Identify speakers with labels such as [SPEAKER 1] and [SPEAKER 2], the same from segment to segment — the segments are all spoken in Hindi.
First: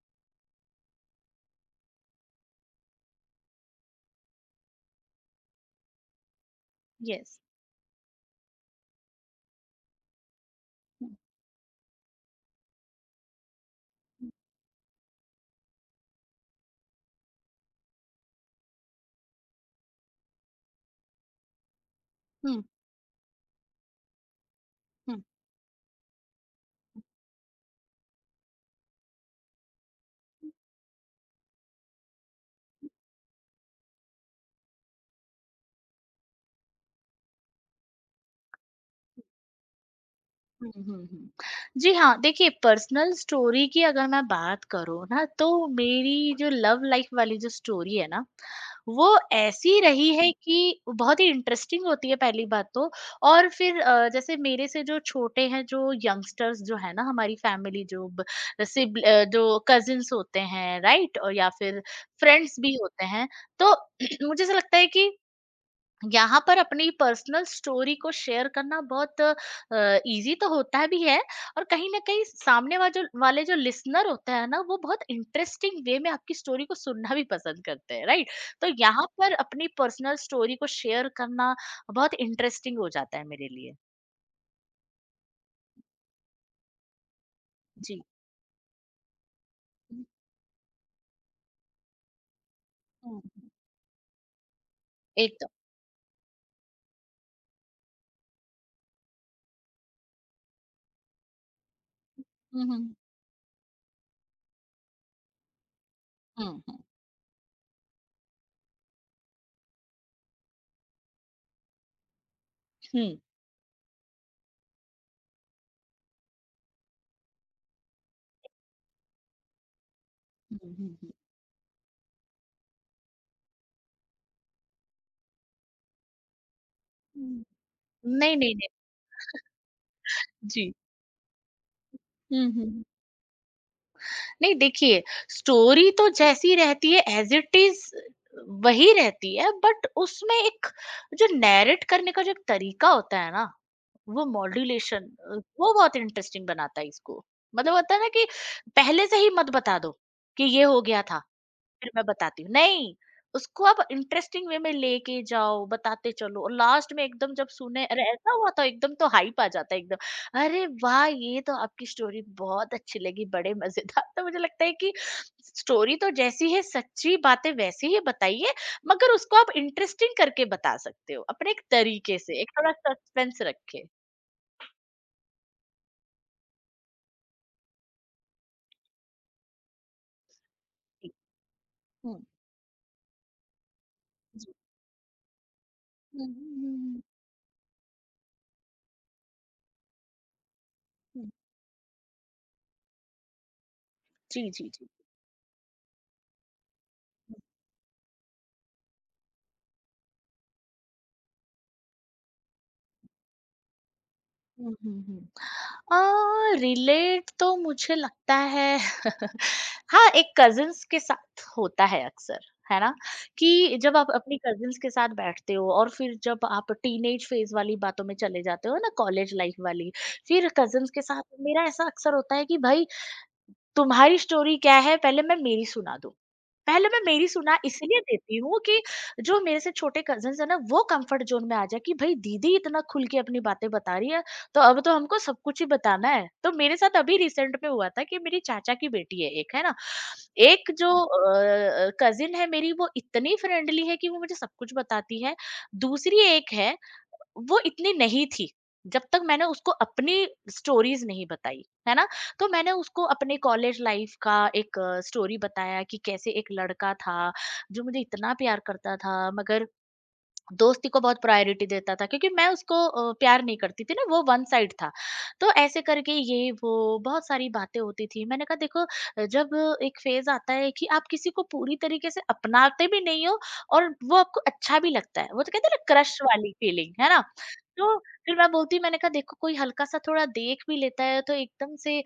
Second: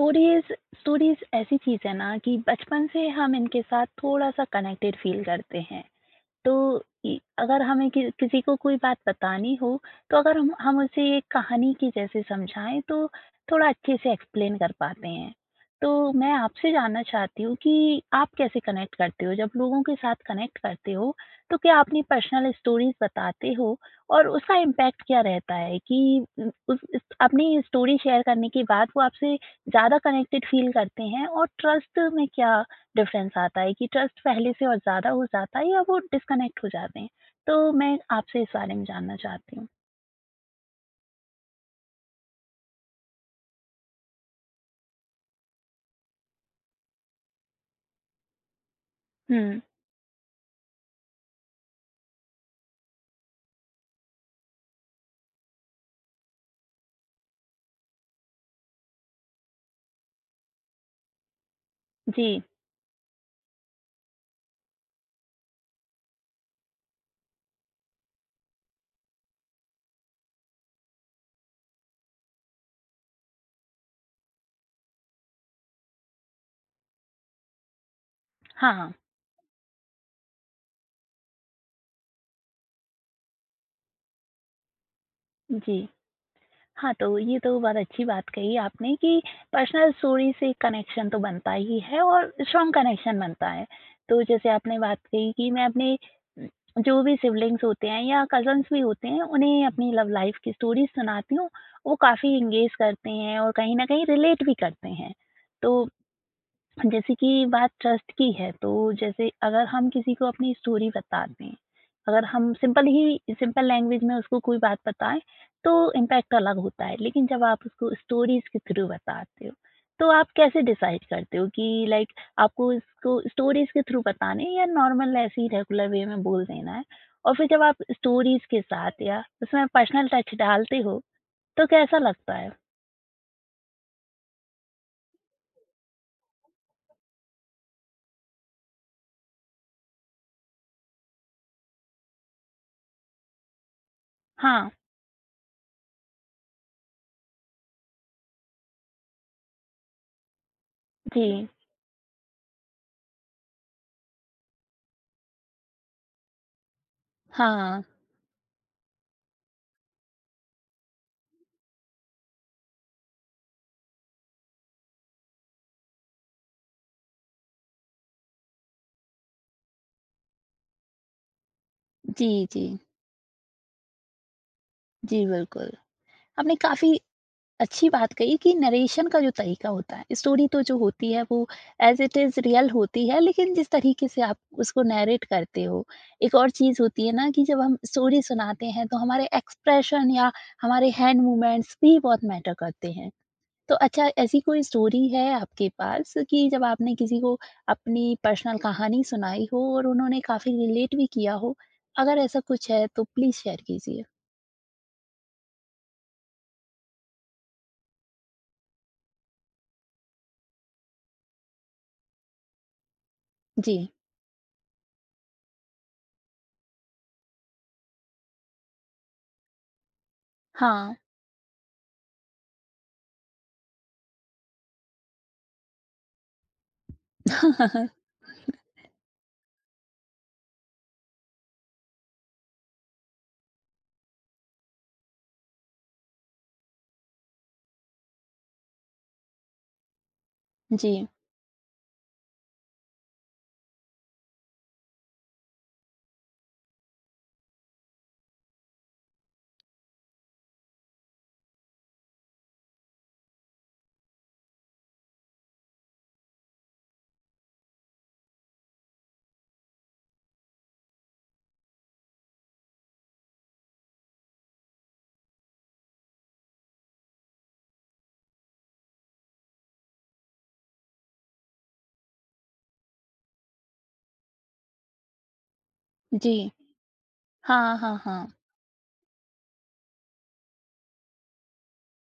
[SPEAKER 1] स्टोरीज़ स्टोरीज़ ऐसी चीज़ है ना कि बचपन से हम इनके साथ थोड़ा-सा कनेक्टेड फ़ील करते हैं। तो इ
[SPEAKER 2] यस।
[SPEAKER 1] अगर हमें कि किसी को कोई बात बतानी हो, तो अगर हम उसे
[SPEAKER 2] हुँ,
[SPEAKER 1] एक कहानी की जैसे समझाएँ तो थोड़ा अच्छे से एक्सप्लेन कर पाते हैं। तो मैं आपसे जानना चाहती हूँ कि आप कैसे कनेक्ट करते हो? जब लोगों के साथ कनेक्ट करते हो, तो क्या अपनी पर्सनल
[SPEAKER 2] हुँ,
[SPEAKER 1] स्टोरीज़ बताते हो और उसका इम्पैक्ट क्या
[SPEAKER 2] हुँ,
[SPEAKER 1] रहता है कि उ उस इस अपनी स्टोरी शेयर करने के बाद वो आपसे ज़्यादा कनेक्टेड फ़ील करते हैं और ट्रस्ट में क्या डिफ़रेंस आता है कि ट्रस्ट पहले से और ज़्यादा हो जाता है या वो डिस्कनेक्ट हो जाते हैं? तो मैं आपसे इस बारे में जानना चाहती हूँ।
[SPEAKER 2] हुँ, हुँ, हुँ। जी हाँ, देखिए पर्सनल स्टोरी की अगर मैं बात करूँ ना तो मेरी जो लव लाइफ़ वाली जो स्टोरी है ना, वो
[SPEAKER 1] हुँ,
[SPEAKER 2] ऐसी रही है कि बहुत ही इंटरेस्टिंग होती है पहली बात तो। और फिर जैसे मेरे से जो छोटे हैं जो यंगस्टर्स जो है ना हमारी फ़ैमिली जो जो कज़िन्स होते हैं राइट? या फिर
[SPEAKER 1] जी।
[SPEAKER 2] फ्रेंड्स भी होते हैं, तो मुझे ऐसा लगता है कि यहाँ पर अपनी पर्सनल स्टोरी को शेयर करना बहुत इजी तो होता भी है। और कहीं ना कहीं सामने वाले जो लिसनर होता है ना वो बहुत इंटरेस्टिंग वे में आपकी स्टोरी को सुनना भी पसंद करते हैं राइट। तो
[SPEAKER 1] हाँ, हाँ।
[SPEAKER 2] यहाँ पर अपनी पर्सनल स्टोरी को शेयर करना बहुत इंटरेस्टिंग हो जाता है मेरे लिए।
[SPEAKER 1] जी। हाँ, तो ये तो बहुत
[SPEAKER 2] जी।
[SPEAKER 1] अच्छी बात कही आपने कि पर्सनल स्टोरी से कनेक्शन तो बनता ही है और स्ट्रॉन्ग कनेक्शन बनता
[SPEAKER 2] हम्म,
[SPEAKER 1] है। तो जैसे आपने बात कही
[SPEAKER 2] एकदम।
[SPEAKER 1] कि मैं अपने जो भी सिबलिंग्स होते हैं या कज़न्स भी होते हैं, उन्हें अपनी लव लाइफ़ की स्टोरीज़ सुनाती हूँ। वो काफ़ी एंगेज
[SPEAKER 2] हम्म,
[SPEAKER 1] करते हैं और कहीं न कहीं रिलेट भी करते हैं। तो
[SPEAKER 2] हम्म, हम्म,
[SPEAKER 1] जैसे कि बात ट्रस्ट की है, तो जैसे अगर हम किसी को अपनी स्टोरी बता दें, अगर हम सिंपल
[SPEAKER 2] हम्म,
[SPEAKER 1] ही सिंपल लैंग्वेज में उसको कोई बात बताएँ, तो इम्पैक्ट अलग होता है। लेकिन जब आप उसको स्टोरीज़ के थ्रू बताते हो, तो आप कैसे
[SPEAKER 2] हम्म, हम्म,
[SPEAKER 1] डिसाइड करते हो कि लाइक आपको इसको स्टोरीज़ के थ्रू बताना है या नॉर्मल ऐसे ही रेगुलर वे में बोल देना है? और
[SPEAKER 2] हम्म।
[SPEAKER 1] फिर जब आप
[SPEAKER 2] नहीं,
[SPEAKER 1] स्टोरीज़
[SPEAKER 2] नहीं,
[SPEAKER 1] के
[SPEAKER 2] नहीं।
[SPEAKER 1] साथ या उसमें पर्सनल टच
[SPEAKER 2] जी।
[SPEAKER 1] डालते हो, तो कैसा लगता है?
[SPEAKER 2] हम्म। नहीं देखिए, स्टोरी तो जैसी रहती है एज़ इट इज़ वही रहती है बट उसमें एक जो नैरेट करने का जो एक तरीका होता है ना, वो
[SPEAKER 1] हाँ,
[SPEAKER 2] मॉड्यूलेशन वो बहुत इंटरेस्टिंग बनाता है इसको। मतलब होता है ना कि पहले से ही मत बता दो, कि ये हो गया था।
[SPEAKER 1] जी।
[SPEAKER 2] फिर मैं बताती हूँ नहीं, उसको आप इंटरेस्टिंग वे में लेके जाओ बताते चलो और लास्ट में एकदम जब
[SPEAKER 1] हाँ,
[SPEAKER 2] सुने अरे ऐसा हुआ था एकदम तो हाइप आ जाता है एकदम अरे वाह ये तो आपकी स्टोरी बहुत अच्छी लगी बड़े मजेदार। तो मुझे लगता है कि स्टोरी तो जैसी है सच्ची बातें वैसी ही बताइए मगर उसको आप इंटरेस्टिंग करके बता सकते हो अपने एक तरीके
[SPEAKER 1] जी,
[SPEAKER 2] से एक
[SPEAKER 1] जी।
[SPEAKER 2] थोड़ा सस्पेंस रखे।
[SPEAKER 1] जी, बिल्कुल। आपने काफ़ी अच्छी बात कही कि नरेशन का जो तरीका होता है स्टोरी तो जो
[SPEAKER 2] जी।
[SPEAKER 1] होती है वो as
[SPEAKER 2] hmm,
[SPEAKER 1] it is real होती है लेकिन जिस तरीके से आप
[SPEAKER 2] जी।
[SPEAKER 1] उसको नरेट करते हो।
[SPEAKER 2] हम्म,
[SPEAKER 1] एक और
[SPEAKER 2] हम्म,
[SPEAKER 1] चीज़
[SPEAKER 2] हम्म,
[SPEAKER 1] होती है ना कि जब हम स्टोरी सुनाते हैं तो हमारे एक्सप्रेशन या हमारे हैंड
[SPEAKER 2] हम्म।
[SPEAKER 1] मूवमेंट्स भी बहुत मैटर करते हैं। तो अच्छा ऐसी
[SPEAKER 2] जी,
[SPEAKER 1] कोई
[SPEAKER 2] जी, जी।
[SPEAKER 1] स्टोरी है आपके पास कि जब आपने किसी को
[SPEAKER 2] हम्म,
[SPEAKER 1] अपनी पर्सनल कहानी सुनाई हो और उन्होंने काफ़ी रिलेट भी किया हो, अगर ऐसा कुछ है तो प्लीज़ शेयर कीजिए।
[SPEAKER 2] हम्म, हम्म, हम्म। रिलेट तो मुझे लगता है, हाँ एक कजिन्स के साथ होता है अक्सर, है ना?
[SPEAKER 1] जी
[SPEAKER 2] कि जब आप अपनी कजिन्स के साथ बैठते हो और फिर जब आप टीनेज फेज वाली बातों में चले जाते हो ना कॉलेज लाइफ वाली, फिर कजिन्स
[SPEAKER 1] हाँ।
[SPEAKER 2] के साथ मेरा ऐसा अक्सर होता है कि भाई तुम्हारी स्टोरी क्या है, पहले मैं मेरी सुना दूँ। पहले मैं मेरी सुना इसलिए देती हूँ कि जो मेरे से छोटे कज़िन्स हैं ना वो कम्फ़र्ट ज़ोन में आ जाए कि भई दीदी इतना खुल के अपनी बातें बता रही है, तो अब तो हमको सब कुछ ही बताना है। तो मेरे साथ अभी रिसेंट में हुआ था कि मेरी चाचा की बेटी है एक, है ना? एक जो
[SPEAKER 1] जी
[SPEAKER 2] हुँ। कज़िन है मेरी, वो इतनी फ्रेंडली है कि वो मुझे सब कुछ बताती है। दूसरी एक है, वो इतनी नहीं थी, जब तक मैंने उसको अपनी स्टोरीज़ नहीं बताई, है ना? तो मैंने उसको अपने कॉलेज लाइफ का एक स्टोरी बताया कि कैसे एक लड़का था जो मुझे इतना प्यार करता था मगर दोस्ती को बहुत प्रायोरिटी देता था क्योंकि मैं उसको प्यार नहीं करती थी ना, वो वन साइड था। तो ऐसे करके ये वो बहुत सारी बातें होती थी। मैंने कहा देखो जब एक फेज आता है कि आप किसी को पूरी तरीके से अपनाते भी नहीं हो और वो आपको अच्छा भी लगता है, वो तो कहते हैं ना क्रश
[SPEAKER 1] जी।
[SPEAKER 2] वाली फीलिंग, है ना?
[SPEAKER 1] हाँ, हाँ,
[SPEAKER 2] तो
[SPEAKER 1] हाँ।
[SPEAKER 2] फिर मैं बोलती मैंने कहा देखो कोई हल्का सा थोड़ा देख भी लेता है तो एकदम से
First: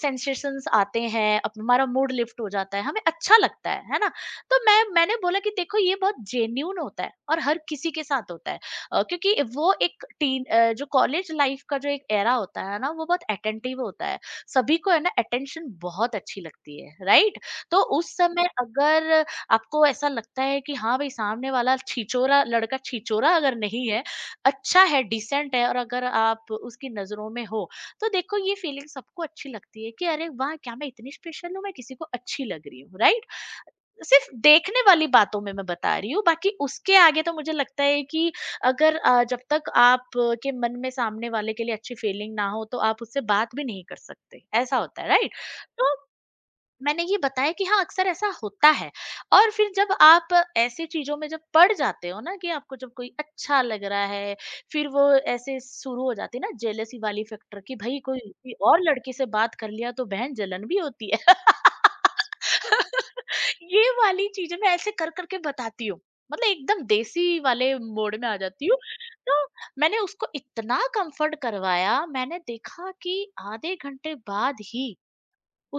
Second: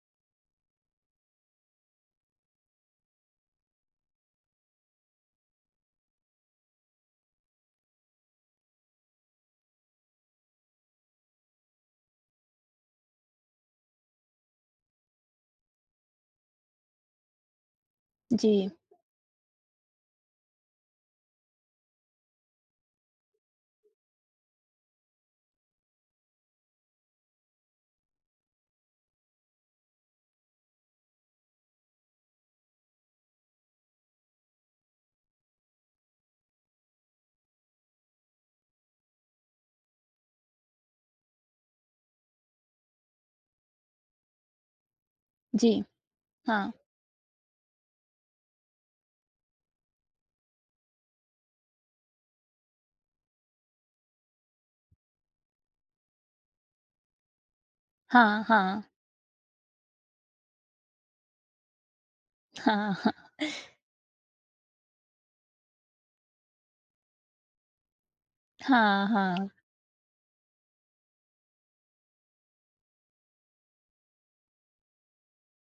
[SPEAKER 2] सेंसेशंस आते हैं, हमारा मूड लिफ्ट हो जाता है, हमें अच्छा लगता है ना? तो मैंने बोला कि देखो ये बहुत जेन्यून होता है और हर किसी के साथ होता है, क्योंकि वो एक टीन जो कॉलेज लाइफ का जो एक एरा होता है ना वो बहुत अटेंटिव होता है, सभी को, है ना? अटेंशन बहुत अच्छी लगती है, राइट? तो उस समय
[SPEAKER 1] जी,
[SPEAKER 2] अगर आपको ऐसा लगता है कि हाँ भाई सामने वाला छिचोरा लड़का, छिचोरा अगर नहीं है, अच्छा है, डिसेंट है, और अगर आप उसकी नजरों में हो, तो देखो ये फीलिंग सबको अच्छी लगती है कि अरे वाह क्या मैं इतनी स्पेशल हूँ, मैं किसी को अच्छी लग रही हूँ, राइट? सिर्फ देखने वाली बातों में मैं बता रही हूँ, बाकी उसके आगे तो मुझे लगता है कि अगर जब तक आप के मन में सामने वाले के लिए अच्छी फीलिंग ना हो तो आप उससे बात भी नहीं कर सकते, ऐसा होता है, राइट?
[SPEAKER 1] जी।
[SPEAKER 2] तो
[SPEAKER 1] हाँ,
[SPEAKER 2] मैंने ये बताया कि हाँ, अक्सर ऐसा होता है, और फिर जब आप ऐसी चीज़ों में जब पड़ जाते हो ना कि आपको जब कोई अच्छा लग रहा है, फिर वो ऐसे शुरू हो जाती है ना जेलसी वाली फैक्टर कि भई कोई
[SPEAKER 1] हाँ,
[SPEAKER 2] किसी और
[SPEAKER 1] हाँ,
[SPEAKER 2] लड़की से बात कर लिया तो बहन जलन भी होती है।
[SPEAKER 1] हाँ, हाँ,
[SPEAKER 2] ये वाली चीज़ें मैं ऐसे कर-कर के बताती हूँ। मतलब एकदम देसी वाले मोड में आ जाती हूँ।
[SPEAKER 1] हाँ,
[SPEAKER 2] तो
[SPEAKER 1] हाँ।
[SPEAKER 2] मैंने उसको इतना कम्फ़र्ट करवाया, मैंने देखा कि आधे घंटे बाद ही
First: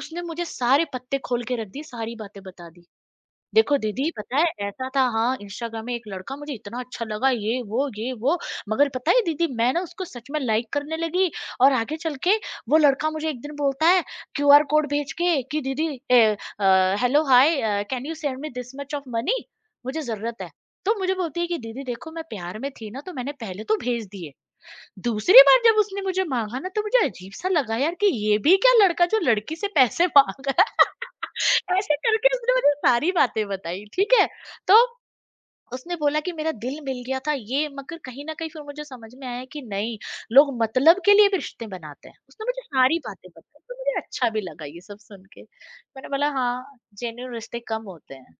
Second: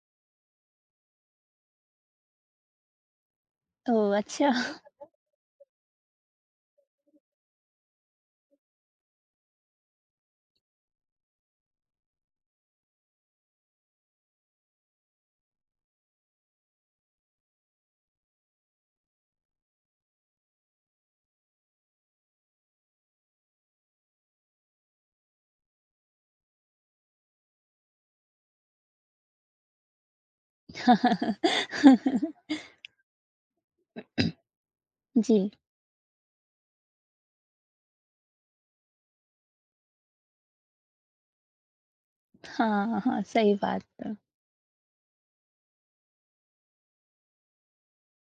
[SPEAKER 2] उसने मुझे सारे पत्ते खोल के रख दिए, सारी बातें बता दी। देखो दीदी
[SPEAKER 1] ओह!
[SPEAKER 2] पता है
[SPEAKER 1] अच्छा।
[SPEAKER 2] ऐसा था हाँ, इंस्टाग्राम में एक लड़का मुझे इतना अच्छा लगा, ये, वो, मगर पता है दीदी मैं ना उसको सच में लाइक करने लगी और आगे चल के वो लड़का मुझे एक दिन बोलता है क्यूआर कोड भेज के कि दीदी hello hi can you send me this much of money? मुझे ज़रूरत है। तो मुझे बोलती है कि दीदी देखो मैं प्यार में थी ना तो मैंने पहले तो भेज दिए। दूसरी बार जब उसने मुझे माँगा ना तो मुझे अजीब-सा लगा यार, कि ये भी क्या लड़का जो लड़की से पैसे माँग रहा है। ऐसे करके उसने मुझे सारी बातें बताई, ठीक है। तो
[SPEAKER 1] जी।
[SPEAKER 2] उसने बोला कि मेरा दिल मिल गया था ये, मगर कहीं न कहीं फिर मुझे समझ में आया कि नहीं, लोग मतलब के लिए भी रिश्ते बनाते हैं। उसने मुझे सारी
[SPEAKER 1] हाँ, हाँ,
[SPEAKER 2] बातें
[SPEAKER 1] सही
[SPEAKER 2] बताई तो
[SPEAKER 1] बात
[SPEAKER 2] मुझे
[SPEAKER 1] है।
[SPEAKER 2] अच्छा भी लगा ये सब सुन के। मैंने बोला हाँ, जेन्युइन रिश्ते कम होते हैं।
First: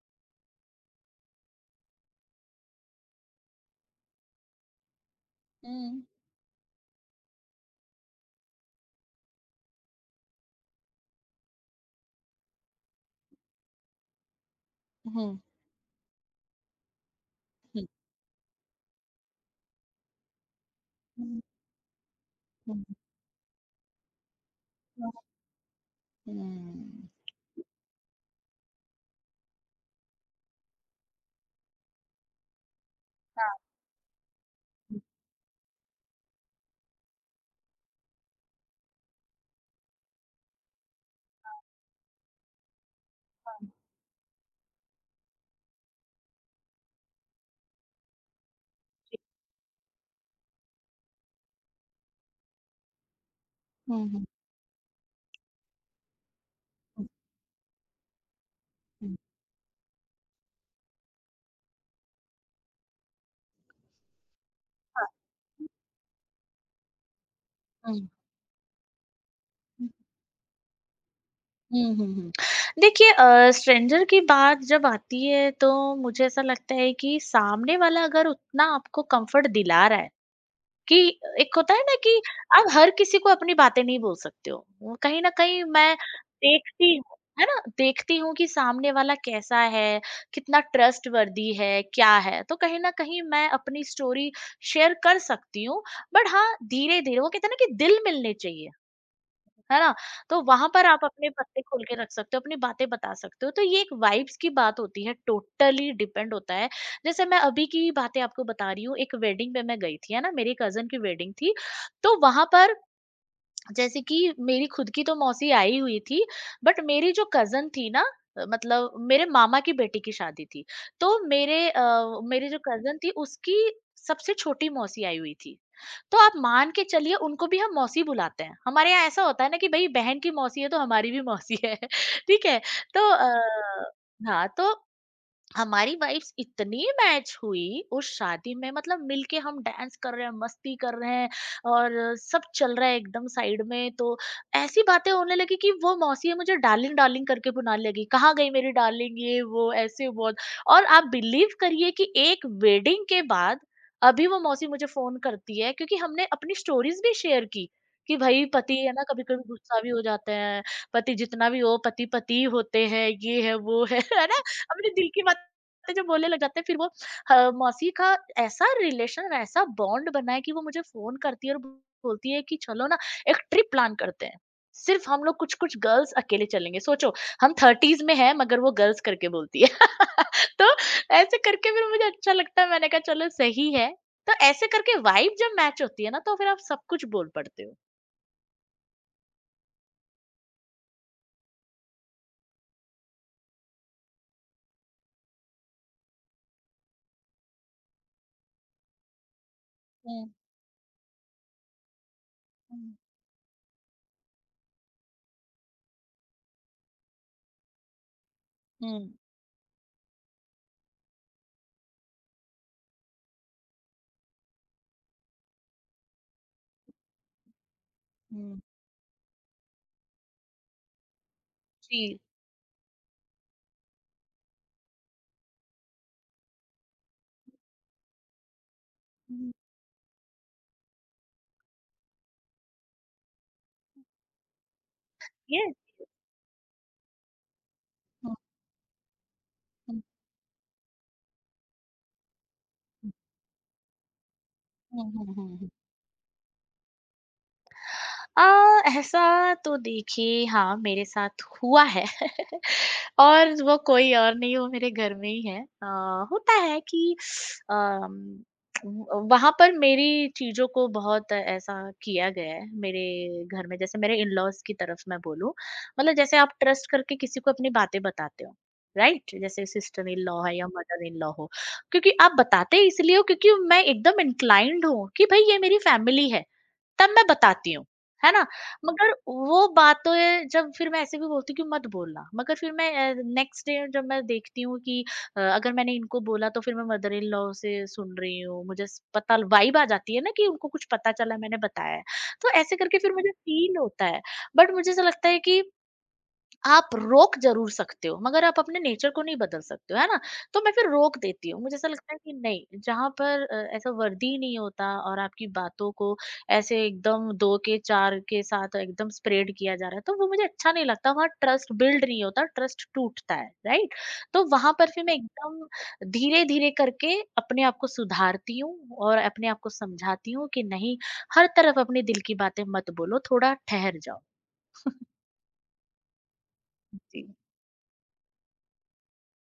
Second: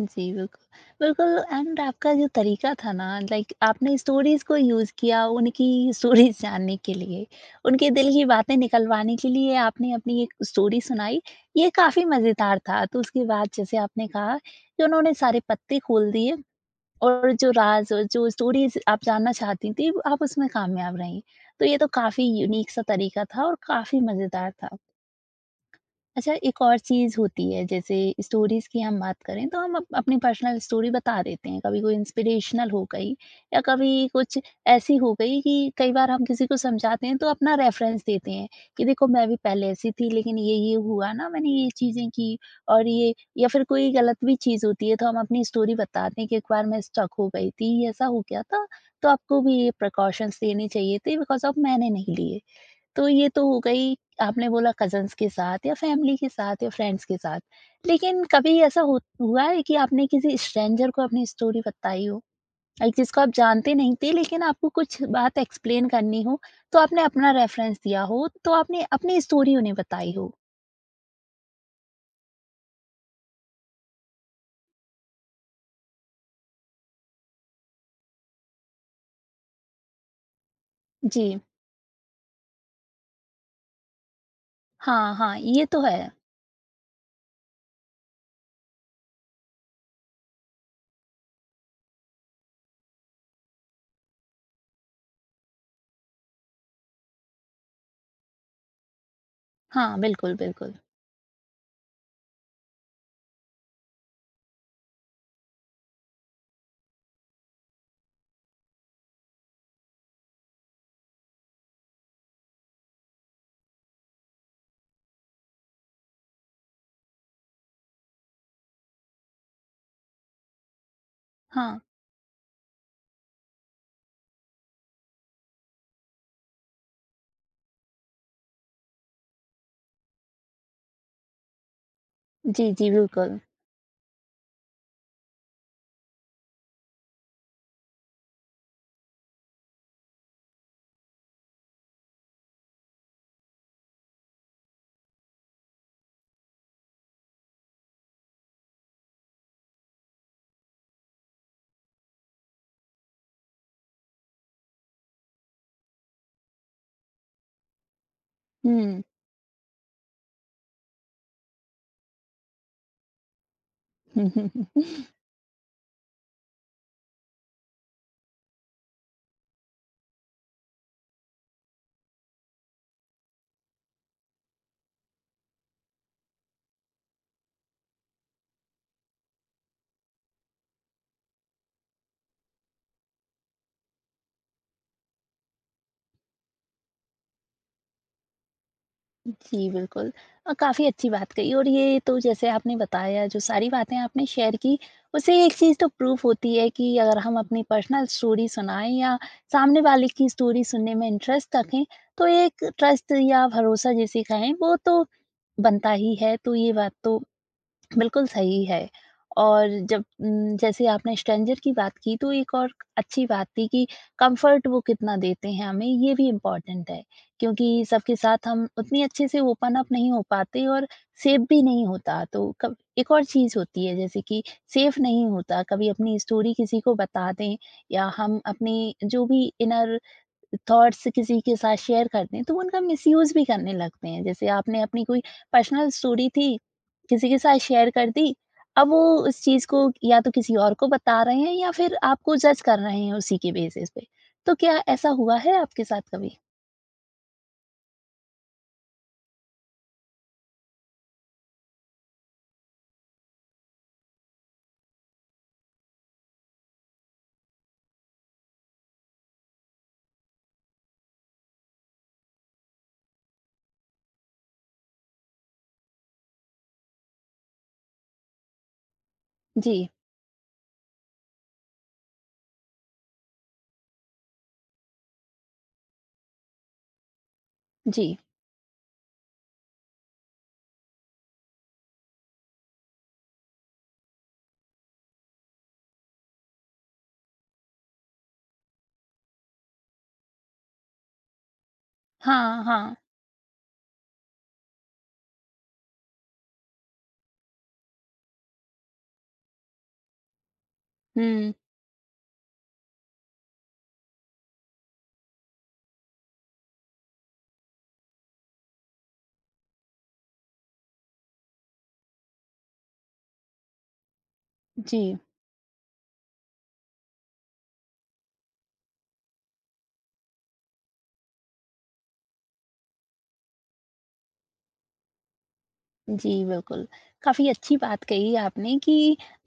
[SPEAKER 1] जी, बिल्कुल। बिल्कुल एंड आपका जो तरीका था ना लाइक आपने स्टोरीज़ को यूज़ किया उनकी
[SPEAKER 2] हुँ,
[SPEAKER 1] स्टोरीज़ जानने के लिए, उनके दिल की बातें निकलवाने के लिए आपने अपनी एक स्टोरी सुनाई, ये काफ़ी मज़ेदार था। तो उसके बाद जैसे आपने कहा कि उन्होंने
[SPEAKER 2] हुँ,
[SPEAKER 1] सारे पत्ते खोल दिए और जो
[SPEAKER 2] हुँ।
[SPEAKER 1] राज़ जो स्टोरीज़ आप जानना चाहती थीं, आप उसमें कामयाब रहीं।
[SPEAKER 2] हुँ,
[SPEAKER 1] तो ये तो काफ़ी यूनिक सा
[SPEAKER 2] हुँ,
[SPEAKER 1] तरीका था और काफ़ी मज़ेदार था।
[SPEAKER 2] हाँ।
[SPEAKER 1] अच्छा एक और
[SPEAKER 2] हुँ।
[SPEAKER 1] चीज़ होती है जैसे स्टोरीज़ की हम बात करें तो हम अप अपनी पर्सनल स्टोरी बता देते हैं। कभी कोई इंस्पिरेशनल हो गई
[SPEAKER 2] हाँ,
[SPEAKER 1] या कभी कुछ ऐसी
[SPEAKER 2] हुँ,
[SPEAKER 1] हो गई कि कई बार हम किसी को समझाते हैं तो अपना रेफ़रेंस देते हैं कि देखो मैं भी पहले ऐसी थी लेकिन ये हुआ ना मैंने ये चीज़ें की और ये या
[SPEAKER 2] हाँ।
[SPEAKER 1] फिर कोई गलत भी चीज़ होती है तो हम अपनी स्टोरी बताते हैं कि एक बार मैं स्ट्रक हो गई थी, ऐसा हो गया था, तो आपको भी ये प्रिकॉशंस लेने चाहिए थे बिकॉज़ ऑफ मैंने नहीं लिए। तो ये तो हो गई
[SPEAKER 2] हुँ, हुँ,
[SPEAKER 1] आपने बोला कज़न्स के साथ या फैमिली के साथ या फ्रेंड्स
[SPEAKER 2] हुँ,
[SPEAKER 1] के साथ। लेकिन कभी ऐसा हो
[SPEAKER 2] हुँ।
[SPEAKER 1] हुआ है कि आपने किसी स्ट्रेंजर को अपनी स्टोरी बताई हो? लाइक जिसको आप जानते नहीं थे लेकिन आपको कुछ
[SPEAKER 2] हाँ।
[SPEAKER 1] बात एक्सप्लेन करनी हो, तो आपने अपना रेफ़रेंस दिया
[SPEAKER 2] हुँ।
[SPEAKER 1] हो, तो आपने अपनी स्टोरी उन्हें बताई हो?
[SPEAKER 2] हुँ, हुँ, हुँ, हुँ। देखिए स्ट्रेंजर की बात जब आती है तो मुझे ऐसा लगता है कि सामने वाला अगर उतना आपको कम्फ़र्ट दिला रहा है, कि
[SPEAKER 1] जी।
[SPEAKER 2] एक होता है ना कि आप हर किसी को अपनी बातें नहीं बोल सकते हो। वो
[SPEAKER 1] हाँ,
[SPEAKER 2] कहीं न
[SPEAKER 1] हाँ,
[SPEAKER 2] कहीं
[SPEAKER 1] ये तो
[SPEAKER 2] मैं
[SPEAKER 1] है।
[SPEAKER 2] देखती हूँ, है ना? देखती हूँ कि सामने वाला कैसा है, कितना ट्रस्टवर्दी है, क्या है, तो कहीं न कहीं मैं अपनी स्टोरी शेयर कर सकती हूँ। बट हाँ, धीरे-धीरे वो कहते हैं ना कि दिल मिलने चाहिए, है ना?
[SPEAKER 1] हाँ, बिल्कुल,
[SPEAKER 2] तो वहाँ
[SPEAKER 1] बिल्कुल।
[SPEAKER 2] पर आप अपने पत्ते खोल के रख सकते हो, अपनी बातें बता सकते हो, तो ये एक वाइब्स की बात होती है, टोटली डिपेंड होता है। जैसे मैं अभी की बातें आपको बता रही हूँ, एक वेडिंग पे मैं गई थी, है ना? मेरी कज़न की वेडिंग थी, तो वहाँ पर जैसे कि मेरी खुद की तो मौसी आई हुई थी, बट मेरी जो कजन थी ना, मतलब मेरे मामा की बेटी की शादी थी, तो मेरे
[SPEAKER 1] हाँ।
[SPEAKER 2] मेरी जो कजन थी उसकी सबसे छोटी मौसी आई हुई थी। तो आप मान के चलिए उनको भी हम मौसी बुलाते हैं, हमारे यहाँ ऐसा होता है ना कि भाई बहन की मौसी है तो हमारी भी मौसी है। ठीक है।
[SPEAKER 1] जी, जी,
[SPEAKER 2] तो
[SPEAKER 1] बिल्कुल।
[SPEAKER 2] हाँ तो हमारी वाइफ्स इतनी मैच हुई उस शादी में, मतलब मिलके हम डांस कर रहे हैं, मस्ती कर रहे हैं, और सब चल रहा है एकदम साइड में, तो ऐसी बातें होने लगी कि वो मौसी है मुझे डार्लिंग डार्लिंग करके बुलाने लगी, कहाँ गई मेरी डार्लिंग, ये वो ऐसे बहुत। और आप बिलीव करिए कि एक वेडिंग के बाद अभी वो मौसी मुझे फोन करती है, क्योंकि हमने अपनी स्टोरीज भी शेयर की कि भाई पति है
[SPEAKER 1] हुँ।
[SPEAKER 2] ना कभी कभी गुस्सा भी हो जाते हैं, पति जितना भी हो पति पति ही होते हैं, ये है वो है। है ना? अपने दिल की बात लगता है जब बोलने लग जाते हैं फिर वो ह मौसी का ऐसा रिलेशन, ऐसा बॉन्ड बना है कि वो मुझे फ़ोन करती है और बोलती है कि चलो ना एक ट्रिप प्लान करते हैं। सिर्फ़ हम लोग कुछ-कुछ गर्ल्स अकेले चलेंगे। सोचो हम 30s में हैं, मगर वो गर्ल्स करके बोलती है। तो ऐसे करके फिर मुझे अच्छा लगता है, मैंने कहा चलो सही है। तो ऐसे करके वाइब जब मैच होती है ना, तो फिर आप सब कुछ बोल पड़ते हो।
[SPEAKER 1] जी, बिल्कुल। अ, काफ़ी अच्छी बात कही और ये तो जैसे आपने बताया जो सारी बातें आपने शेयर की, उससे एक चीज़ तो प्रूफ़ होती है कि अगर हम अपनी पर्सनल स्टोरी सुनाएँ या सामने वाले की
[SPEAKER 2] हुँ,
[SPEAKER 1] स्टोरी सुनने में इंटरेस्ट रखें, तो एक
[SPEAKER 2] हुँ।
[SPEAKER 1] ट्रस्ट या भरोसा जिसे कहें वो तो बनता ही है। तो ये बात तो बिल्कुल सही है।
[SPEAKER 2] हुँ,
[SPEAKER 1] और जब जैसे आपने स्ट्रेंजर की बात की तो एक और अच्छी बात थी कि कम्फ़र्ट वो कितना देते हैं हमें ये भी इम्पोर्टेंट है। क्योंकि सबके साथ
[SPEAKER 2] हुँ।
[SPEAKER 1] हम उतनी अच्छे से ओपन अप नहीं हो पाते और सेफ़ भी नहीं
[SPEAKER 2] जी।
[SPEAKER 1] होता। तो कब एक और चीज़ होती है जैसे कि सेफ़ नहीं होता, कभी अपनी स्टोरी किसी को बता दें या हम अपनी जो
[SPEAKER 2] हुँ।
[SPEAKER 1] भी इनर थॉट्स किसी के साथ शेयर करते हैं तो वो उनका मिसयूज़ भी करने लगते हैं। जैसे आपने अपनी कोई
[SPEAKER 2] ये
[SPEAKER 1] पर्सनल स्टोरी थी, किसी के साथ शेयर कर दी,
[SPEAKER 2] हुँ,
[SPEAKER 1] अब वो उस चीज़ को
[SPEAKER 2] हुँ,
[SPEAKER 1] या तो किसी और को बता रहे हैं या फिर आपको जज कर रहे
[SPEAKER 2] हुँ।
[SPEAKER 1] हैं उसी के बेसिस पे। तो क्या ऐसा
[SPEAKER 2] हुँ, हुँ, हुँ,
[SPEAKER 1] हुआ है
[SPEAKER 2] हुँ।
[SPEAKER 1] आपके साथ कभी?
[SPEAKER 2] अ, ऐसा तो देखिए हाँ मेरे साथ हुआ है, और वो कोई और नहीं, वो मेरे घर में ही है। होता है कि अम, वहां पर मेरी चीजों को बहुत ऐसा किया गया है मेरे घर में, जैसे मेरे इन लॉज की तरफ मैं बोलूं, मतलब जैसे आप ट्रस्ट करके किसी को अपनी बातें बताते हो, राइट? जैसे
[SPEAKER 1] जी,
[SPEAKER 2] सिस्टर इन लॉ है या मदर इन लॉ हो, क्योंकि आप बताते इसलिए हो क्योंकि मैं एकदम इंक्लाइंड हूँ कि भाई ये मेरी फैमिली है, तब मैं बताती हूँ,
[SPEAKER 1] जी।
[SPEAKER 2] है ना? मगर वो बातें जब फिर मैं ऐसे भी बोलती हूँ कि मत बोलना, मगर फिर मैं नेक्स्ट डे जब मैं देखती हूँ कि अगर मैंने इनको बोला तो फिर मैं मदर इन लॉ से सुन रही हूँ, मुझे स पता, वाइब आ जाती है ना कि उनको कुछ पता चला मैंने बताया है। तो
[SPEAKER 1] हाँ,
[SPEAKER 2] ऐसे
[SPEAKER 1] हाँ।
[SPEAKER 2] करके फिर मुझे फ़ील होता है, बट मुझे ऐसा लगता है कि आप रोक ज़रूर सकते हो, मगर आप अपने नेचर को नहीं बदल सकते हो, है ना? तो मैं फिर रोक देती
[SPEAKER 1] हुँ,
[SPEAKER 2] हूँ। मुझे ऐसा लगता है कि नहीं, जहाँ पर ऐसा वर्दी ही नहीं होता और आपकी बातों को ऐसे एकदम 2 के 4 के साथ एकदम स्प्रेड किया जा रहा है, तो वो मुझे अच्छा नहीं लगता। वहाँ ट्रस्ट बिल्ड नहीं होता, ट्रस्ट टूटता है, राइट? तो वहाँ पर
[SPEAKER 1] जी।
[SPEAKER 2] फिर मैं एकदम धीरे-धीरे करके अपने आप को सुधारती हूँ और अपने आप को समझाती हूँ कि नहीं, हर तरफ अपने दिल की बातें मत बोलो, थोड़ा ठहर जाओ।
[SPEAKER 1] जी, बिल्कुल।
[SPEAKER 2] जी।
[SPEAKER 1] काफ़ी अच्छी बात कही आपने कि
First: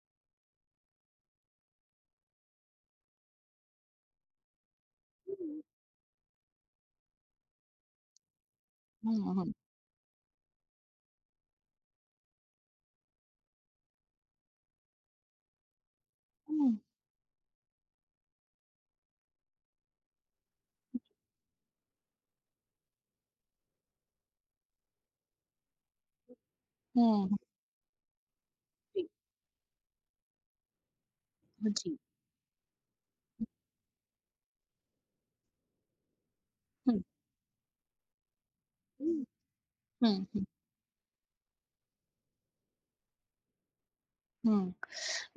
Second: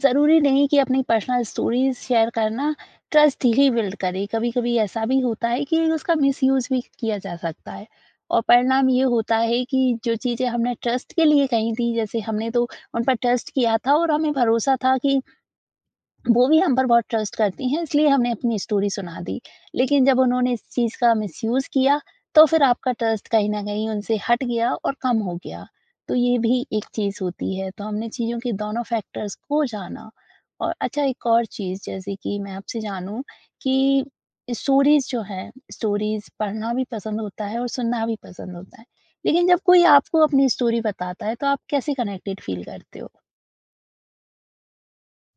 [SPEAKER 1] ज़रूरी नहीं कि अपनी पर्सनल स्टोरीज़ शेयर करना ट्रस्ट ही बिल्ड करे। कभी-कभी ऐसा भी होता है कि उसका मिसयूज़ भी किया जा सकता है और परिणाम ये
[SPEAKER 2] हुँ,
[SPEAKER 1] होता
[SPEAKER 2] हुँ।
[SPEAKER 1] है कि जो चीज़ें हमने ट्रस्ट के लिए कही थी, जैसे हमने तो उन पर ट्रस्ट किया था और हमें भरोसा था कि वो भी
[SPEAKER 2] हुँ,
[SPEAKER 1] हम पर बहुत ट्रस्ट करती हैं इसलिए हमने अपनी स्टोरी सुना दी। लेकिन जब उन्होंने इस चीज़ का मिसयूज़ किया तो फिर आपका ट्रस्ट कहीं न कहीं उनसे हट गया और कम हो गया। तो ये भी एक चीज़
[SPEAKER 2] हुँ।
[SPEAKER 1] होती है। तो हमने चीज़ों के दोनों
[SPEAKER 2] जी,
[SPEAKER 1] फैक्टर्स को जाना। और अच्छा एक और
[SPEAKER 2] हाँ
[SPEAKER 1] चीज़
[SPEAKER 2] जी।
[SPEAKER 1] जैसे कि मैं आपसे जानूँ
[SPEAKER 2] हुँ,
[SPEAKER 1] कि स्टोरीज़ जो हैं, स्टोरीज़ पढ़ना भी पसंद होता है और सुनना भी पसंद होता है।
[SPEAKER 2] हुँ,
[SPEAKER 1] लेकिन जब कोई आपको
[SPEAKER 2] हुँ, हुँ,
[SPEAKER 1] अपनी स्टोरी बताता है तो आप कैसे कनेक्टेड फ़ील करते हो?
[SPEAKER 2] हुँ।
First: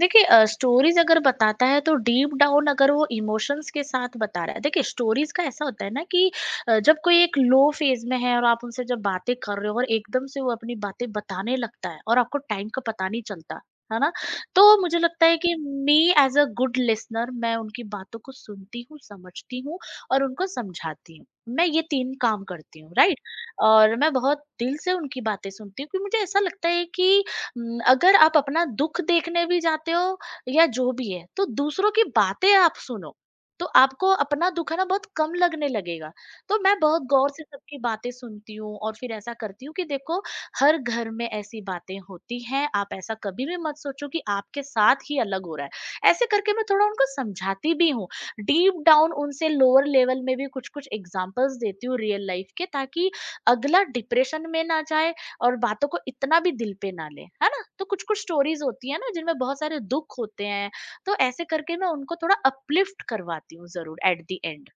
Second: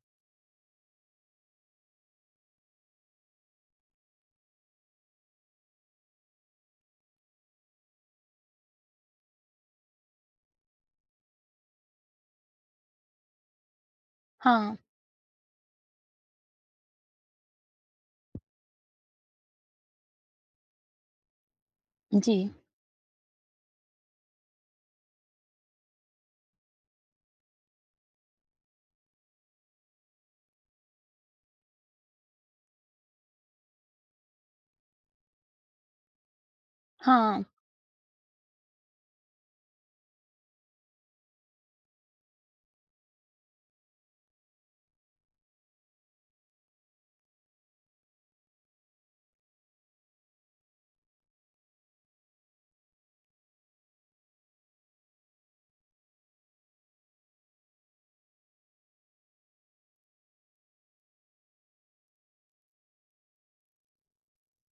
[SPEAKER 2] देखिए स्टोरीज़ अगर बताता है तो डीप डाउन अगर वो इमोशंस के साथ बता रहा है, देखिए स्टोरीज़ का ऐसा होता है ना कि जब कोई एक लो फ़ेज़ में है और आप उनसे जब बातें कर रहे हो और एकदम से वो अपनी बातें बताने लगता है और आपको टाइम का पता नहीं चलता, है ना?
[SPEAKER 1] हाँ।
[SPEAKER 2] तो मुझे लगता है कि me as a good listener मैं उनकी बातों को सुनती हूँ, समझती हूँ और उनको समझाती हूँ। मैं ये 3
[SPEAKER 1] जी।
[SPEAKER 2] काम करती हूँ, राइट? और मैं बहुत दिल से उनकी बातें सुनती हूँ, क्योंकि मुझे ऐसा लगता है कि अगर आप अपना दुःख देखने भी जाते हो या जो भी है, तो दूसरों की बातें आप सुनो, तो आपको अपना दुःख है ना बहुत कम लगने लगेगा। तो मैं बहुत गौर से
[SPEAKER 1] हाँ।
[SPEAKER 2] सबकी बातें सुनती हूँ और फिर ऐसा करती हूँ कि देखो हर घर में ऐसी बातें होती हैं, आप ऐसा कभी भी मत सोचो कि आपके साथ ही अलग हो रहा है। ऐसे करके मैं थोड़ा उनको समझाती भी हूँ। डीप डाउन उनसे लोअर लेवल में भी कुछ-कुछ एग्ज़ाम्पल्स देती हूँ रियल लाइफ़ के, ताकि अगला डिप्रेशन में ना जाए और बातों को इतना भी दिल पे ना ले, है ना? तो कुछ कुछ स्टोरीज होती है ना जिनमें बहुत सारे दुख होते हैं, तो ऐसे करके मैं उनको थोड़ा अपलिफ्ट करवाती हूँ जरूर एट द एंड।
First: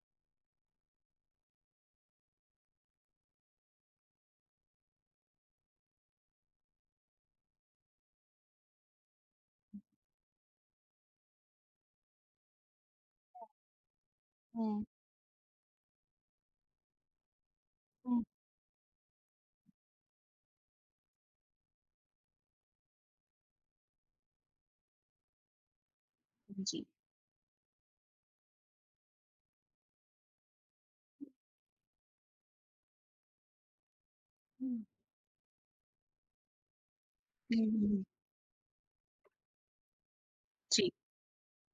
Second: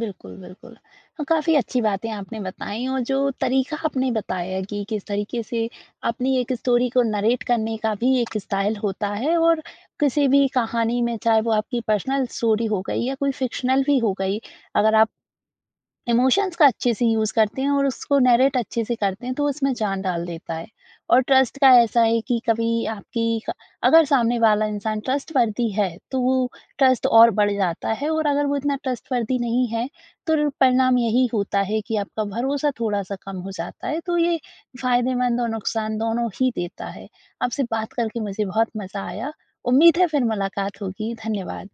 [SPEAKER 1] बिल्कुल, बिल्कुल। अ, काफ़ी अच्छी बातें आपने बताई और जो तरीका आपने बताया कि किस तरीके से अपनी एक स्टोरी को नरेट करने का भी एक स्टाइल होता है और किसी भी कहानी में चाहे वो आपकी पर्सनल स्टोरी हो गई या कोई फ़िक्शनल भी हो गई,
[SPEAKER 2] हम्म,
[SPEAKER 1] अगर आप इमोशंस का अच्छे से यूज़ करते हैं और उसको
[SPEAKER 2] हम्म।
[SPEAKER 1] नैरेट अच्छे से करते हैं, तो उसमें जान डाल देता है। और ट्रस्ट का ऐसा है कि कभी आपकी क अगर सामने वाला इंसान ट्रस्टवर्दी है, तो वो
[SPEAKER 2] जी।
[SPEAKER 1] ट्रस्ट और बढ़ जाता है और अगर वो इतना ट्रस्टवर्दी नहीं है, तो र परिणाम यही होता है कि आपका भरोसा थोड़ा-सा कम हो जाता है, तो ये
[SPEAKER 2] हम्म,
[SPEAKER 1] फ़ायदेमंद और नुकसान दोनों ही देता है। आपसे
[SPEAKER 2] हम्म,
[SPEAKER 1] बात
[SPEAKER 2] हम्म।
[SPEAKER 1] करके मुझे बहुत मज़ा आया। उम्मीद है फिर मुलाकात
[SPEAKER 2] जी।
[SPEAKER 1] होगी। धन्यवाद।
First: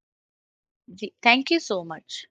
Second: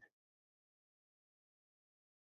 [SPEAKER 2] जी थैंक यू सो मच।